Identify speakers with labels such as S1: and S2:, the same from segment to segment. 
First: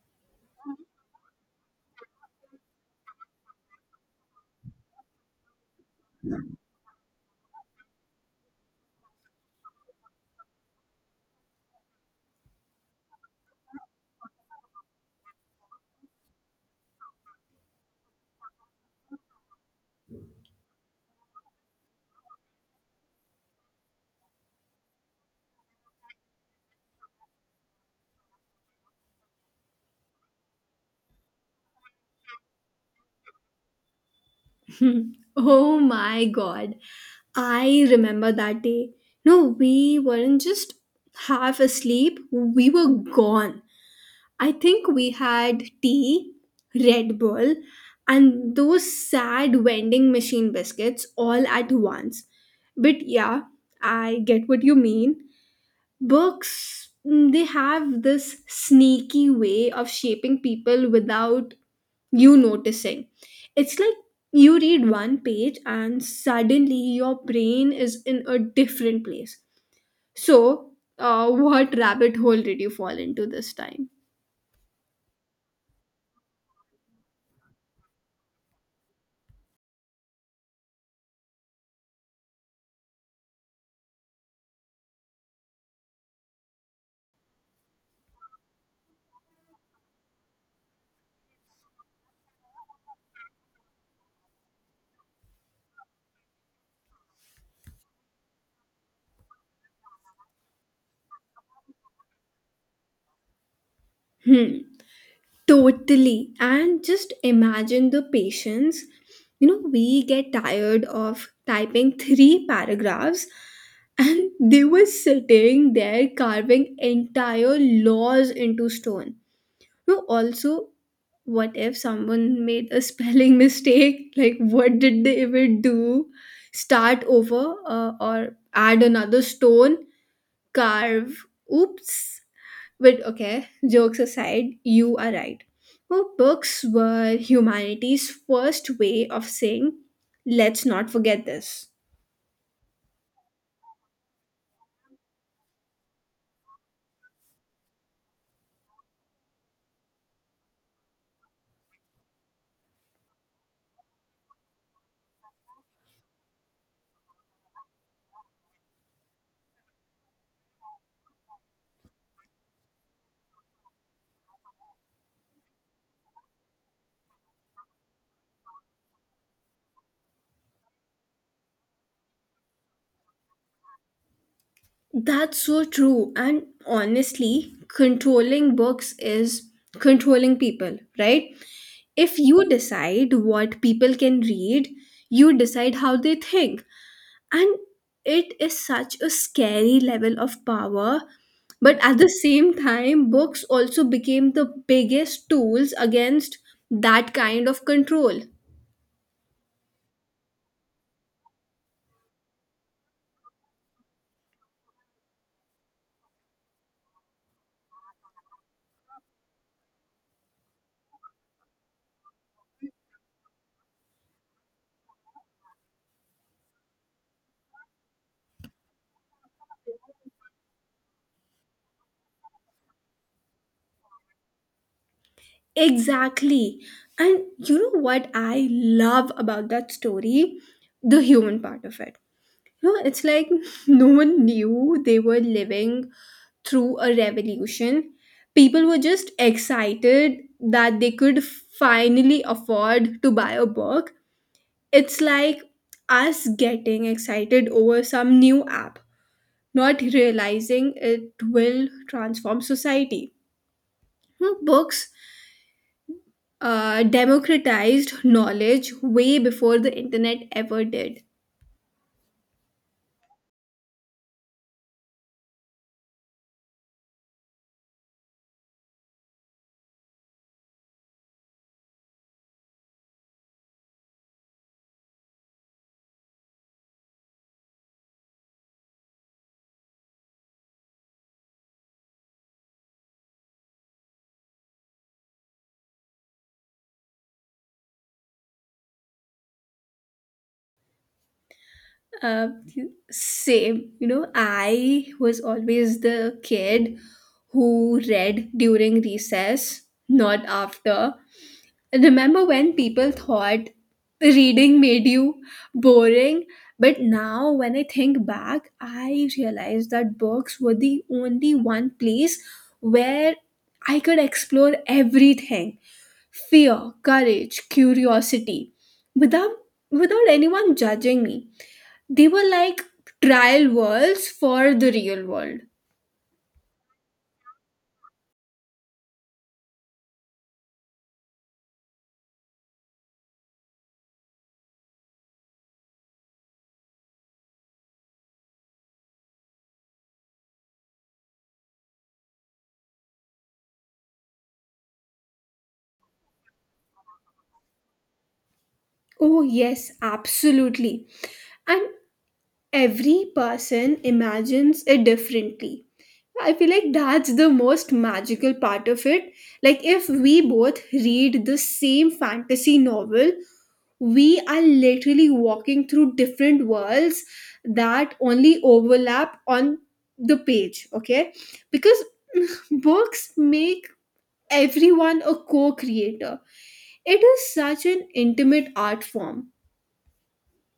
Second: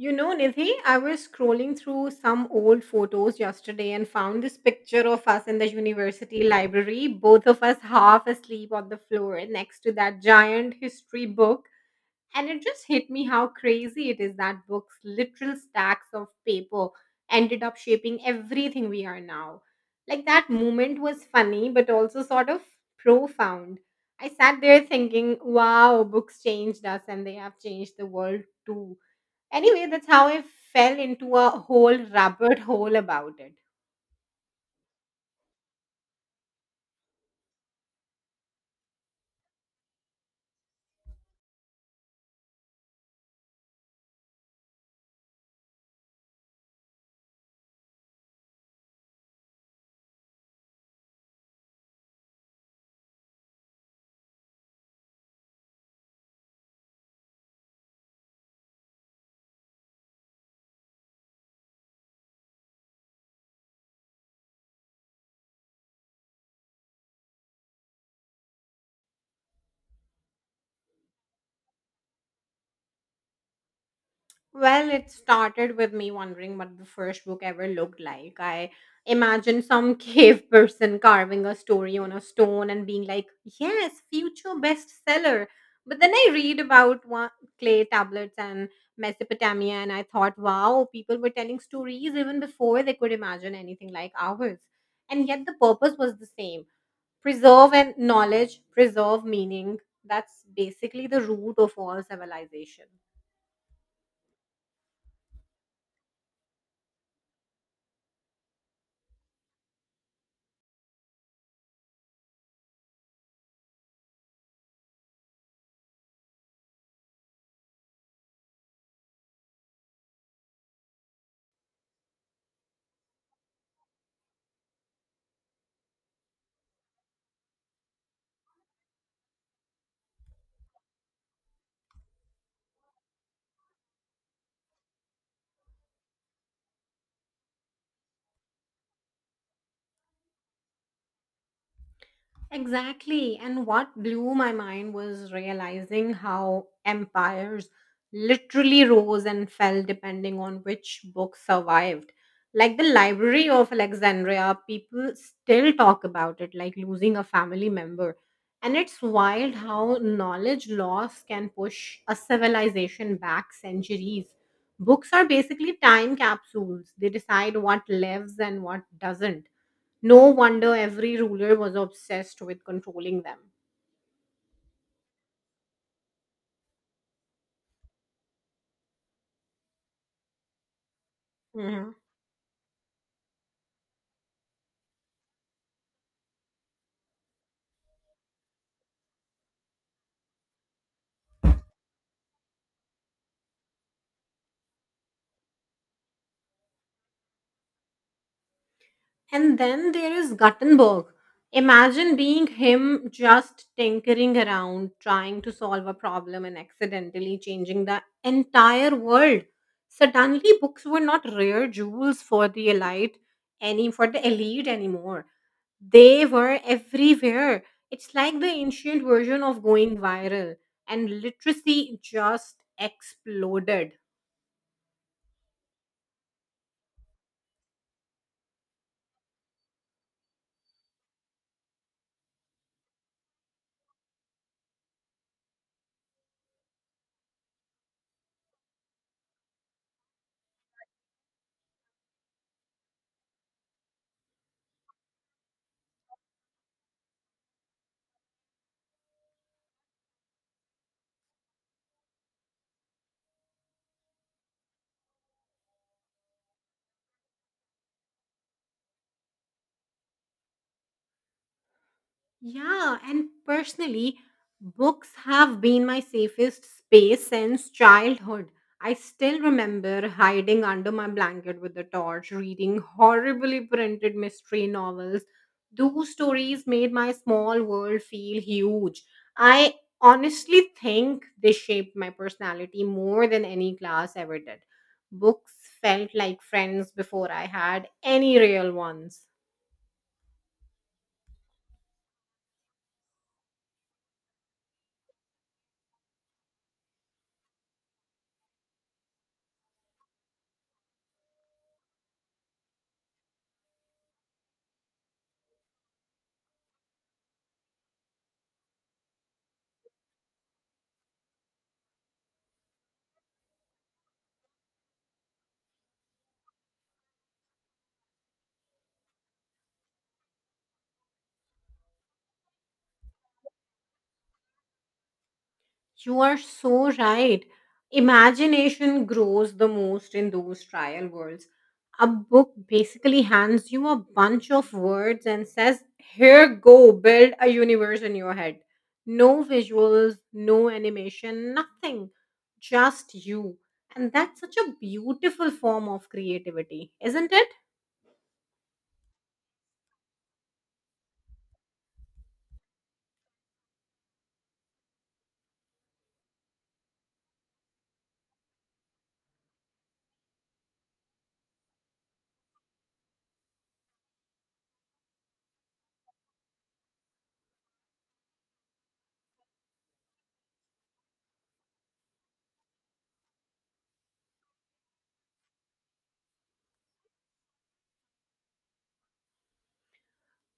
S1: You know, Nidhi, I was scrolling through some old photos yesterday and found this picture of us in the university library, both of us half asleep on the floor next to that giant history book. And it just hit me how crazy it is that books, literal stacks of paper, ended up shaping everything we are now. Like that moment was funny, but also sort of profound. I sat there thinking, wow, books changed us and they have changed the world too. Anyway, that's how I fell into a whole rabbit hole about it.
S2: Hmm. Oh my god. I remember that day. No, we weren't just half asleep, we were gone. I think we had tea, Red Bull, and those sad vending machine biscuits all at once. But yeah, I get what you mean. Books, they have this sneaky way of shaping people without you noticing. It's like you read one page and suddenly your brain is in a different place. So, what rabbit hole did you fall into this time?
S1: Well, it started with me wondering what the first book ever looked like. I imagined some cave person carving a story on a stone and being like, yes, future bestseller. But then I read about one, clay tablets and Mesopotamia, and I thought, wow, people were telling stories even before they could imagine anything like ours. And yet the purpose was the same, preserve and knowledge, preserve meaning that's basically the root of all civilization.
S2: Hmm. Totally. And just imagine the patience. You know, we get tired of typing three paragraphs and they were sitting there carving entire laws into stone. No, also, what if someone made a spelling mistake? Like, what did they even do? Start over, or add another stone? Carve? Oops. But okay, jokes aside, you are right. Well, books were humanity's first way of saying, let's not forget this.
S1: Exactly. And what blew my mind was realizing how empires literally rose and fell depending on which book survived. Like the Library of Alexandria, people still talk about it like losing a family member. And it's wild how knowledge loss can push a civilization back centuries. Books are basically time capsules, they decide what lives and what doesn't. No wonder every ruler was obsessed with controlling them.
S2: That's so true. And honestly, controlling books is controlling people, right?
S1: Hmm.
S2: If you decide what people can read, you decide how they think. And it is such a scary level of power. But at the same time, books also became the biggest tools against that kind of control.
S1: And then there is Gutenberg. Imagine being him just tinkering around, trying to solve a problem and accidentally changing the entire world. Suddenly, books were not rare jewels for the elite anymore. They were everywhere. It's like the ancient version of going viral, and literacy just exploded.
S2: Exactly. And you know what I love about that story? The human part of it. No, it's like no one knew they were living through a revolution. People were just excited that they could finally afford to buy a book. It's like us getting excited over some new app, not realizing it will transform society. No, books democratized knowledge way before the internet ever did.
S1: Yeah, and personally, books have been my safest space since childhood. I still remember hiding under my blanket with a torch, reading horribly printed mystery novels. Those stories made my small world feel huge. I honestly think they shaped my personality more than any class ever did. Books felt like friends before I had any real ones.
S2: uh, Same, you know, I was always the kid who read during recess, not after. Remember when people thought reading made you boring? But now when I think back, I realize that books were the only one place where I could explore everything, fear, courage, curiosity, without anyone judging me. They were like trial worlds for the real world.
S1: You are so right. Imagination grows the most in those trial worlds. A book basically hands you a bunch of words and says, here, go build a universe in your head. No visuals, no animation, nothing. Just you. And that's such a beautiful form of creativity, isn't it?
S2: Oh yes, absolutely. And every person imagines it differently. I feel like that's the most magical part of it. Like, if we both read the same fantasy novel, we are literally walking through different worlds that only overlap on the page, okay? Because books make everyone a co creator. It is such an intimate art form.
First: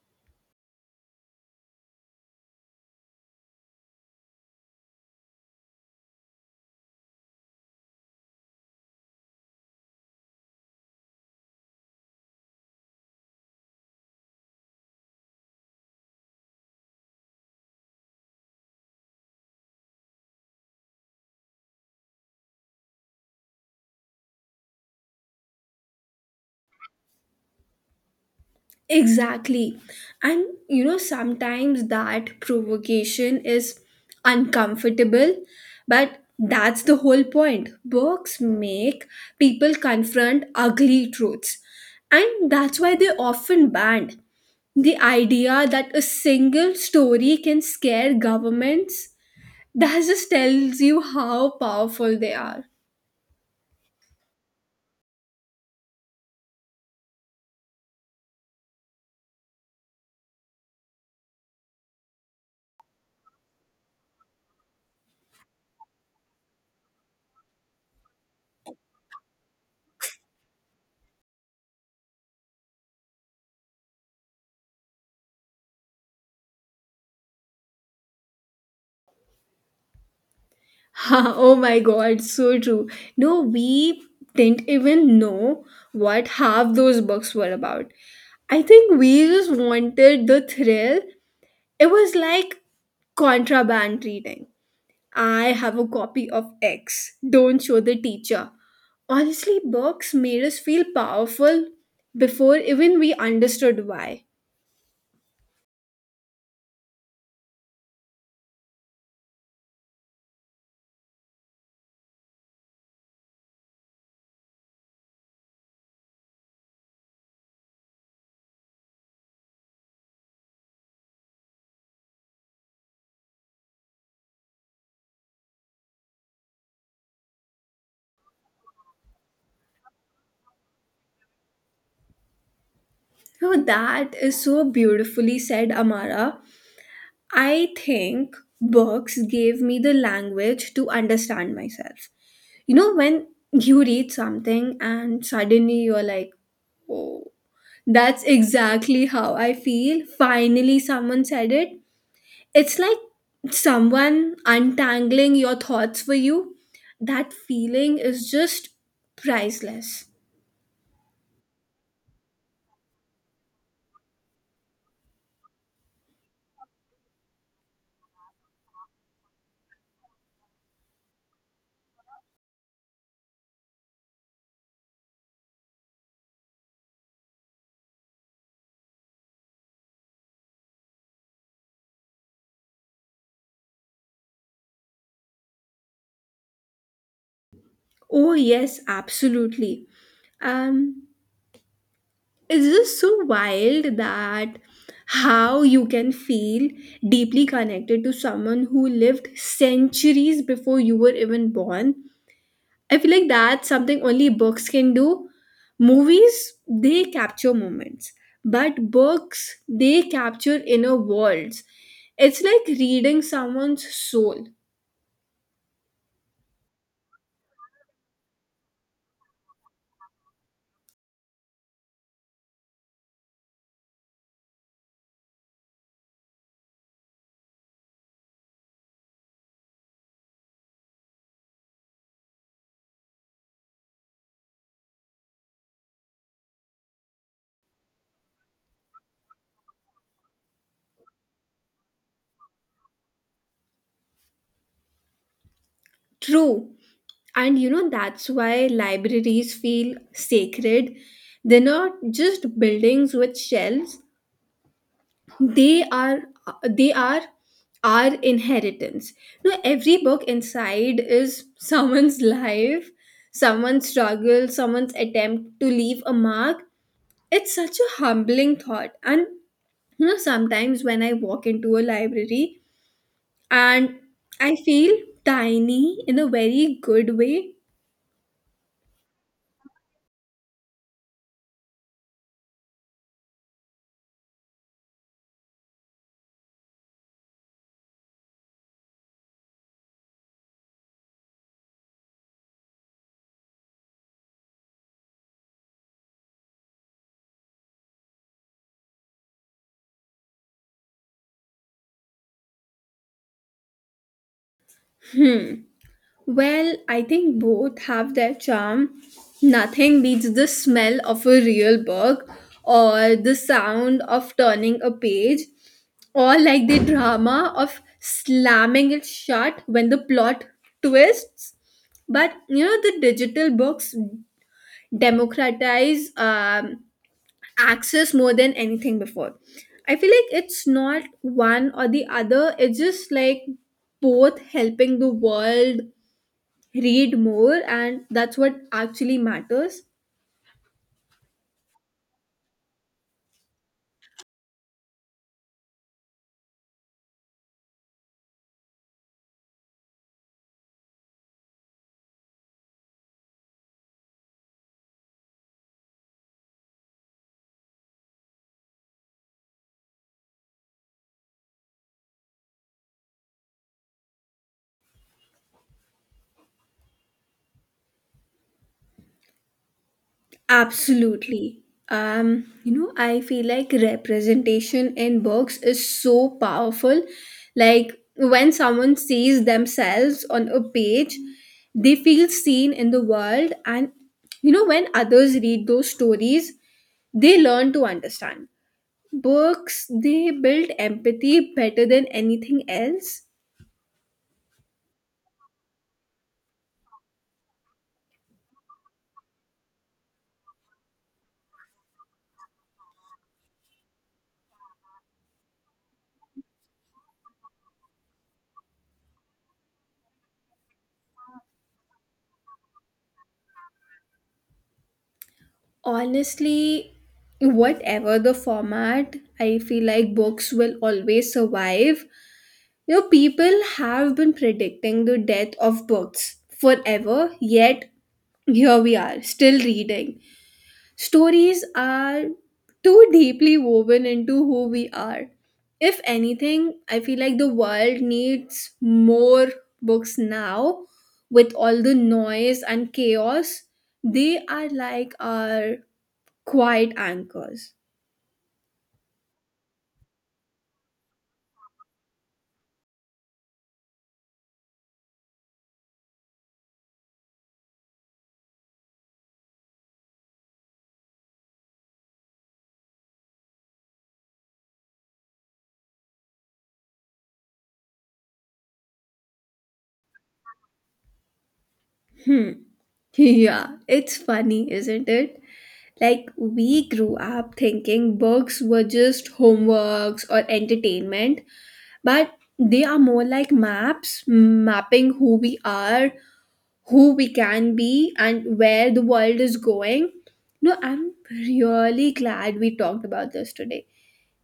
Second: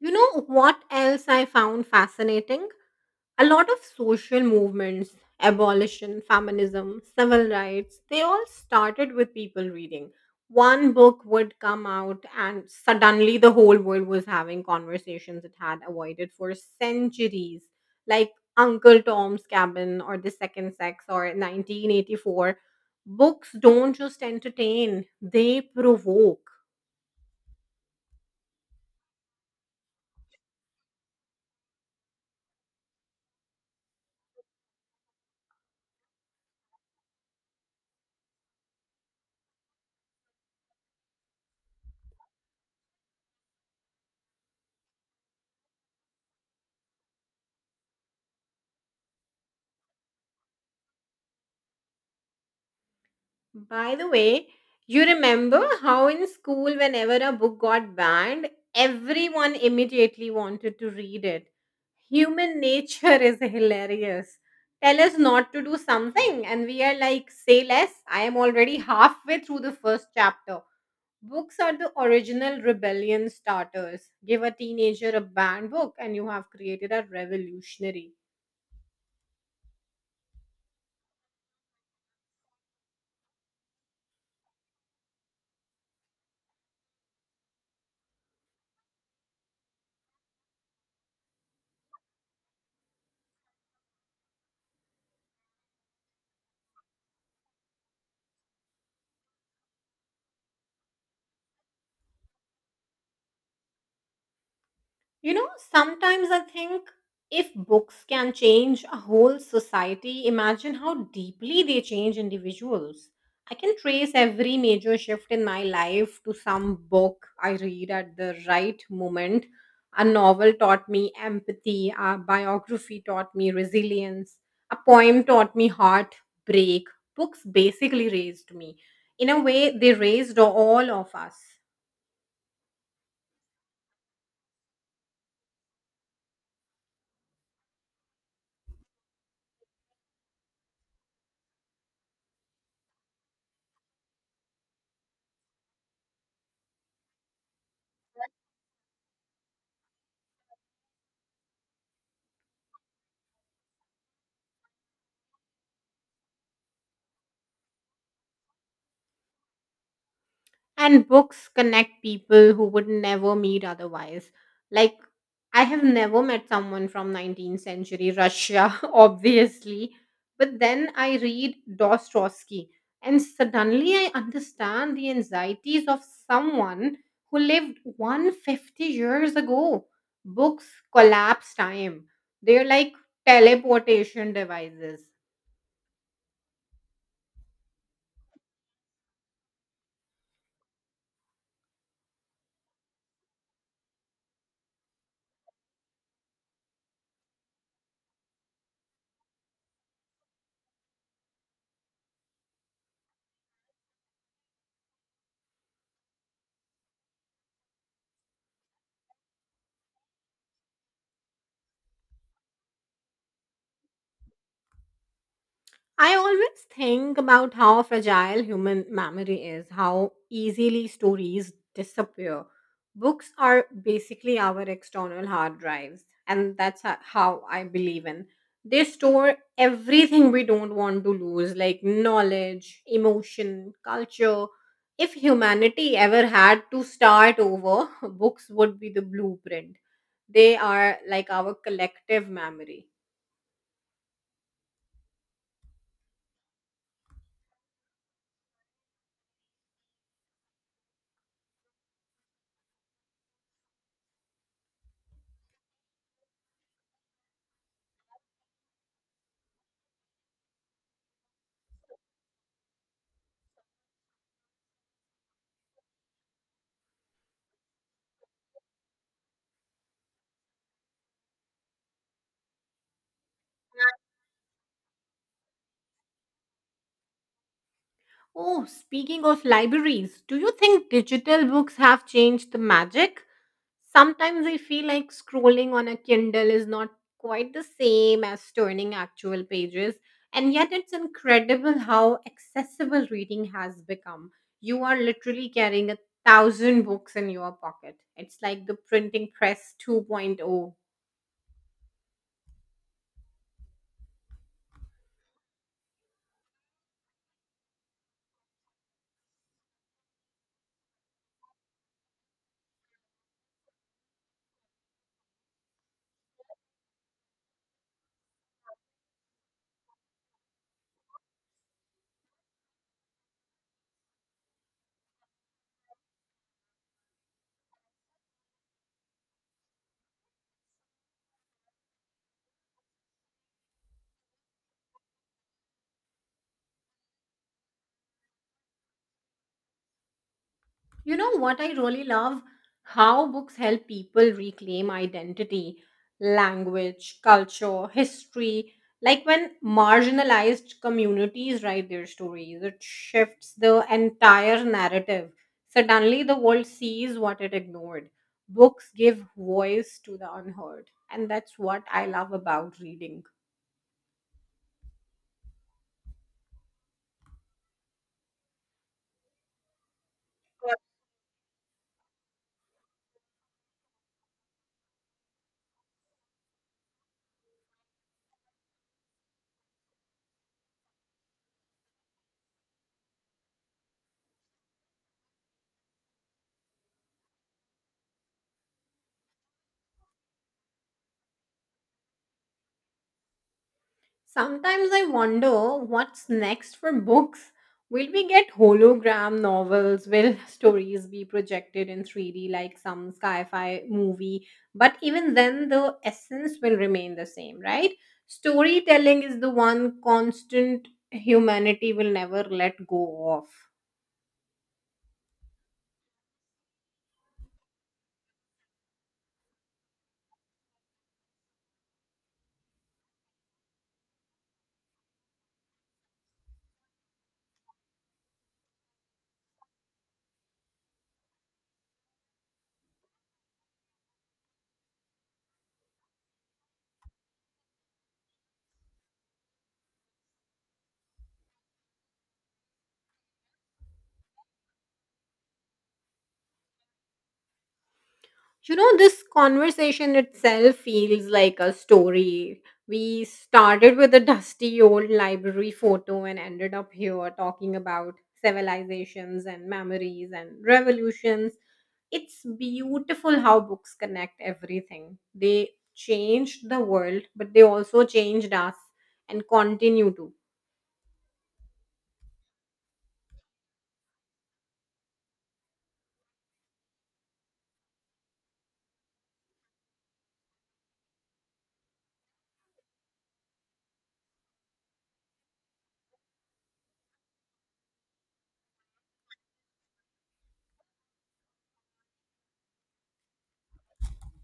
S1: You know what else I found fascinating? A lot of social movements, abolition, feminism, civil rights, they all started with people reading. One book would come out and suddenly the whole world was having conversations it had avoided for centuries, like Uncle Tom's Cabin or The Second Sex or 1984. Books don't just entertain, they provoke.
S2: Exactly. And you know, sometimes that provocation is uncomfortable, but that's the whole point. Books make people confront ugly truths, and that's why they often banned. The idea that a single story can scare governments, that just tells you how powerful they are.
S1: By the way, you remember how in school, whenever a book got banned, everyone immediately wanted to read it. Human nature is hilarious. Tell us not to do something, and we are like, say less. I am already halfway through the first chapter. Books are the original rebellion starters. Give a teenager a banned book, and you have created a revolutionary.
S2: Oh my god, so true. No, we didn't even know what half those books were about. I think we just wanted the thrill. It was like contraband reading. I have a copy of X. Don't show the teacher. Honestly, books made us feel powerful before even we understood why.
S1: You know, sometimes I think if books can change a whole society, imagine how deeply they change individuals. I can trace every major shift in my life to some book I read at the right moment. A novel taught me empathy, a biography taught me resilience, a poem taught me heartbreak. Books basically raised me. In a way, they raised all of us.
S2: Oh, that is so beautifully said, Amara. I think books gave me the language to understand myself. You know, when you read something and suddenly you're like, oh, that's exactly how I feel. Finally, someone said it. It's like someone untangling your thoughts for you. That feeling is just priceless.
S1: And books connect people who would never meet otherwise. Like, I have never met someone from 19th century Russia, obviously. But then I read Dostoevsky, and suddenly I understand the anxieties of someone who lived 150 years ago. Books collapse time, they're like teleportation devices.
S2: Oh, yes, absolutely. Um, it's just so wild that how you can feel deeply connected to someone who lived centuries before you were even born. I feel like that's something only books can do. Movies, they capture moments, but books, they capture inner worlds. It's like reading someone's soul.
S1: I always think about how fragile human memory is, how easily stories disappear. Books are basically our external hard drives, and that's how I believe in. They store everything we don't want to lose, like knowledge, emotion, culture. If humanity ever had to start over, books would be the blueprint. They are like our collective memory.
S2: True. And you know, that's why libraries feel sacred. They're not just buildings with shelves, they are they are our inheritance. No, every book inside is someone's life, someone's struggle, someone's attempt to leave a mark. It's such a humbling thought. And you know, sometimes when I walk into a library and I feel tiny in a very good way.
S1: Oh, speaking of libraries, do you think digital books have changed the magic? Sometimes I feel like scrolling on a Kindle is not quite the same as turning actual pages, and yet it's incredible how accessible reading has become. You are literally carrying a thousand books in your pocket. It's like the printing press 2.0.
S2: Hmm. Well, I think both have their charm. Nothing beats the smell of a real book or the sound of turning a page, or like the drama of slamming it shut when the plot twists. But you know, the digital books democratize access more than anything before. I feel like it's not one or the other, it's just like both helping the world read more, and that's what actually matters.
S1: You know what I really love? How books help people reclaim identity, language, culture, history. Like when marginalized communities write their stories, it shifts the entire narrative. Suddenly, the world sees what it ignored. Books give voice to the unheard. And that's what I love about reading.
S2: Absolutely. You know, I feel like representation in books is so powerful. Like when someone sees themselves on a page, they feel seen in the world. And you know, when others read those stories, they learn to understand. Books, they build empathy better than anything else.
S1: Sometimes I wonder what's next for books. Will we get hologram novels? Will stories be projected in 3D like some sci fi movie? But even then, the essence will remain the same, right? Storytelling is the one constant humanity will never let go of.
S2: Honestly, whatever the format, I feel like books will always survive. You know, people have been predicting the death of books forever, yet here we are, still reading. Stories are too deeply woven into who we are. If anything, I feel like the world needs more books now, with all the noise and chaos. They are like our quiet anchors.
S1: You know, this conversation itself feels like a story. We started with a dusty old library photo and ended up here talking about civilizations and memories and revolutions. It's beautiful how books connect everything. They changed the world, but they also changed us and continue to.
S2: Hmm. Yeah, it's funny, isn't it? Like, we grew up thinking books were just homeworks or entertainment, but they are more like maps, mapping who we are, who we can be, and where the world is going. No, I'm really glad we talked about this today.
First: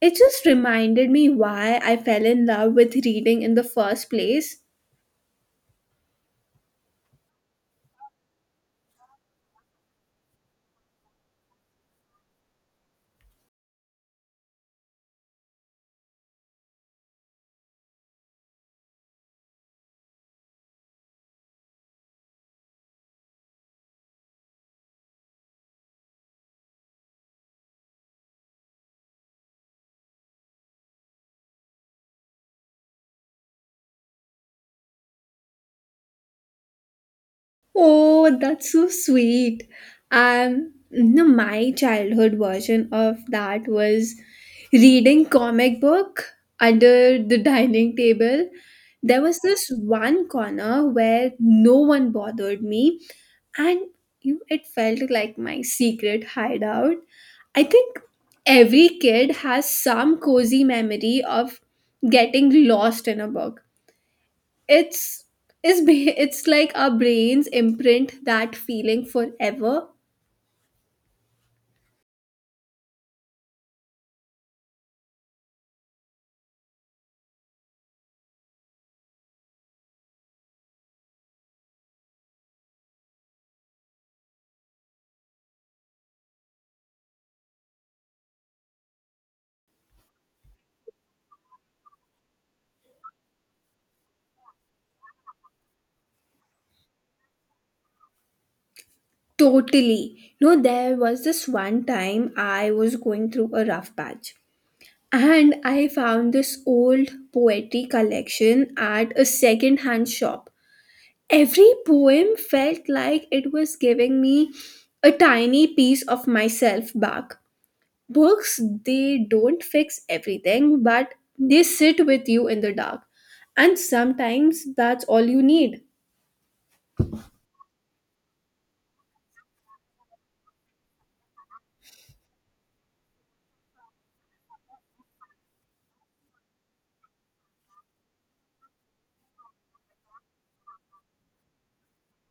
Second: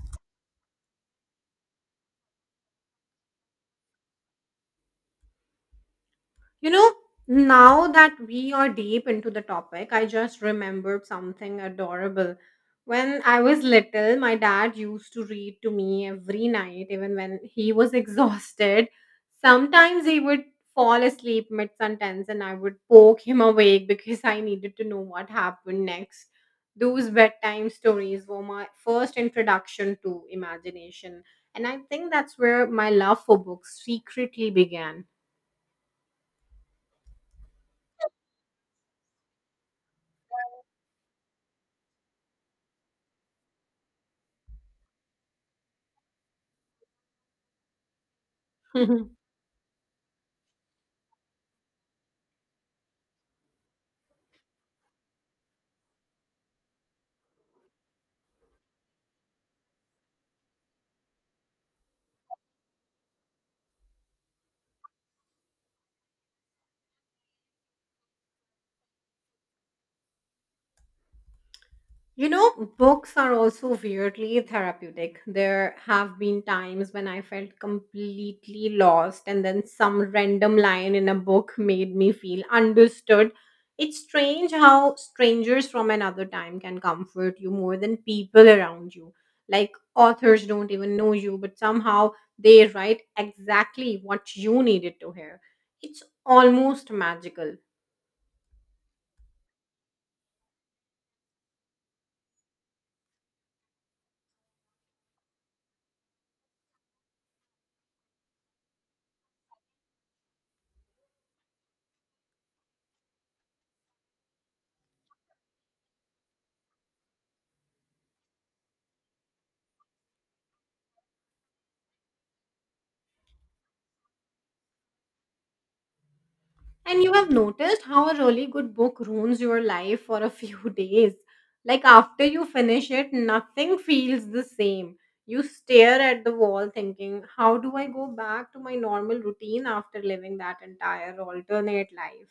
S2: It just reminded me why I fell in love with reading in the first place.
S1: You know, now that we are deep into the topic, I just remembered something adorable. When I was little, my dad used to read to me every night, even when he was exhausted. Sometimes he would fall asleep mid sentence and I would poke him awake because I needed to know what happened next. Those bedtime stories were my first introduction to imagination. And I think that's where my love for books secretly began.
S2: Oh, that's so sweet. No, my childhood version of that was reading comic book under the dining table. There was this one corner where no one bothered me, and you it felt like my secret hideout. I think every kid has some cozy memory of getting lost in a book. It's it's ba- it's like our brains imprint that feeling forever.
S1: You know, books are also weirdly therapeutic. There have been times when I felt completely lost, and then some random line in a book made me feel understood. It's strange how strangers from another time can comfort you more than people around you. Like authors don't even know you, but somehow they write exactly what you needed to hear. It's almost magical.
S2: Totally. No, there was this one time I was going through a rough patch, and I found this old poetry collection at a second hand shop. Every poem felt like it was giving me a tiny piece of myself back. Books, they don't fix everything, but they sit with you in the dark. And sometimes that's all you need.
S1: And you have noticed how a really good book ruins your life for a few days. Like after you finish it, nothing feels the same. You stare at the wall thinking, how do I go back to my normal routine after living that entire alternate life?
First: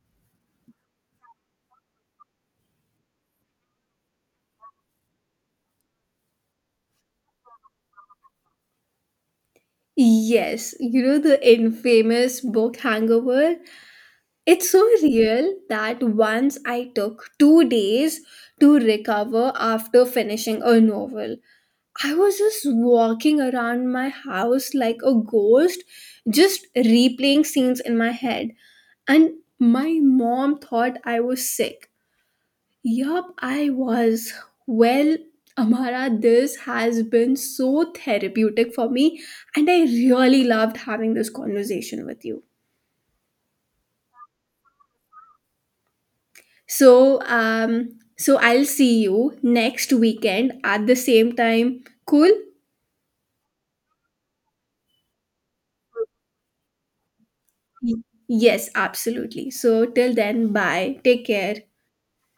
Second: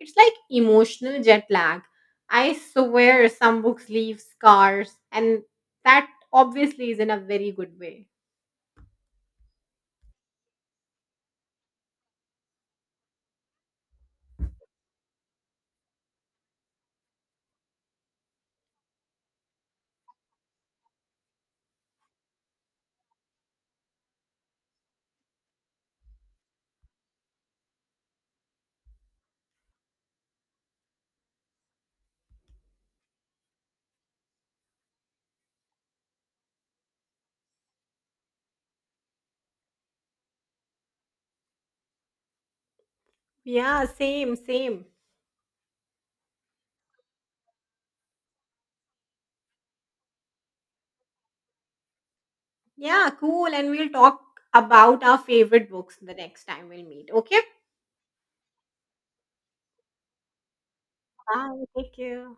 S1: It's like emotional jet lag. I swear some books leave scars, and that obviously is in a very good way.
S2: Yes, you know the infamous book hangover? It's so real that once I took 2 days to recover after finishing a novel. I was just walking around my house like a ghost, just replaying scenes in my head. And my mom thought I was sick. Yup, I was. Well, Amara, this has been so therapeutic for me, and I really loved having this conversation with you.
S1: Yeah, same, same.
S2: So, um, so I'll see you next weekend at the same time. Cool?
S1: Yeah, cool. And we'll talk about our favorite books the next time we'll meet. Okay?
S2: Y- Yes, absolutely. So, till then, bye. Take care.
S1: Bye. Take care.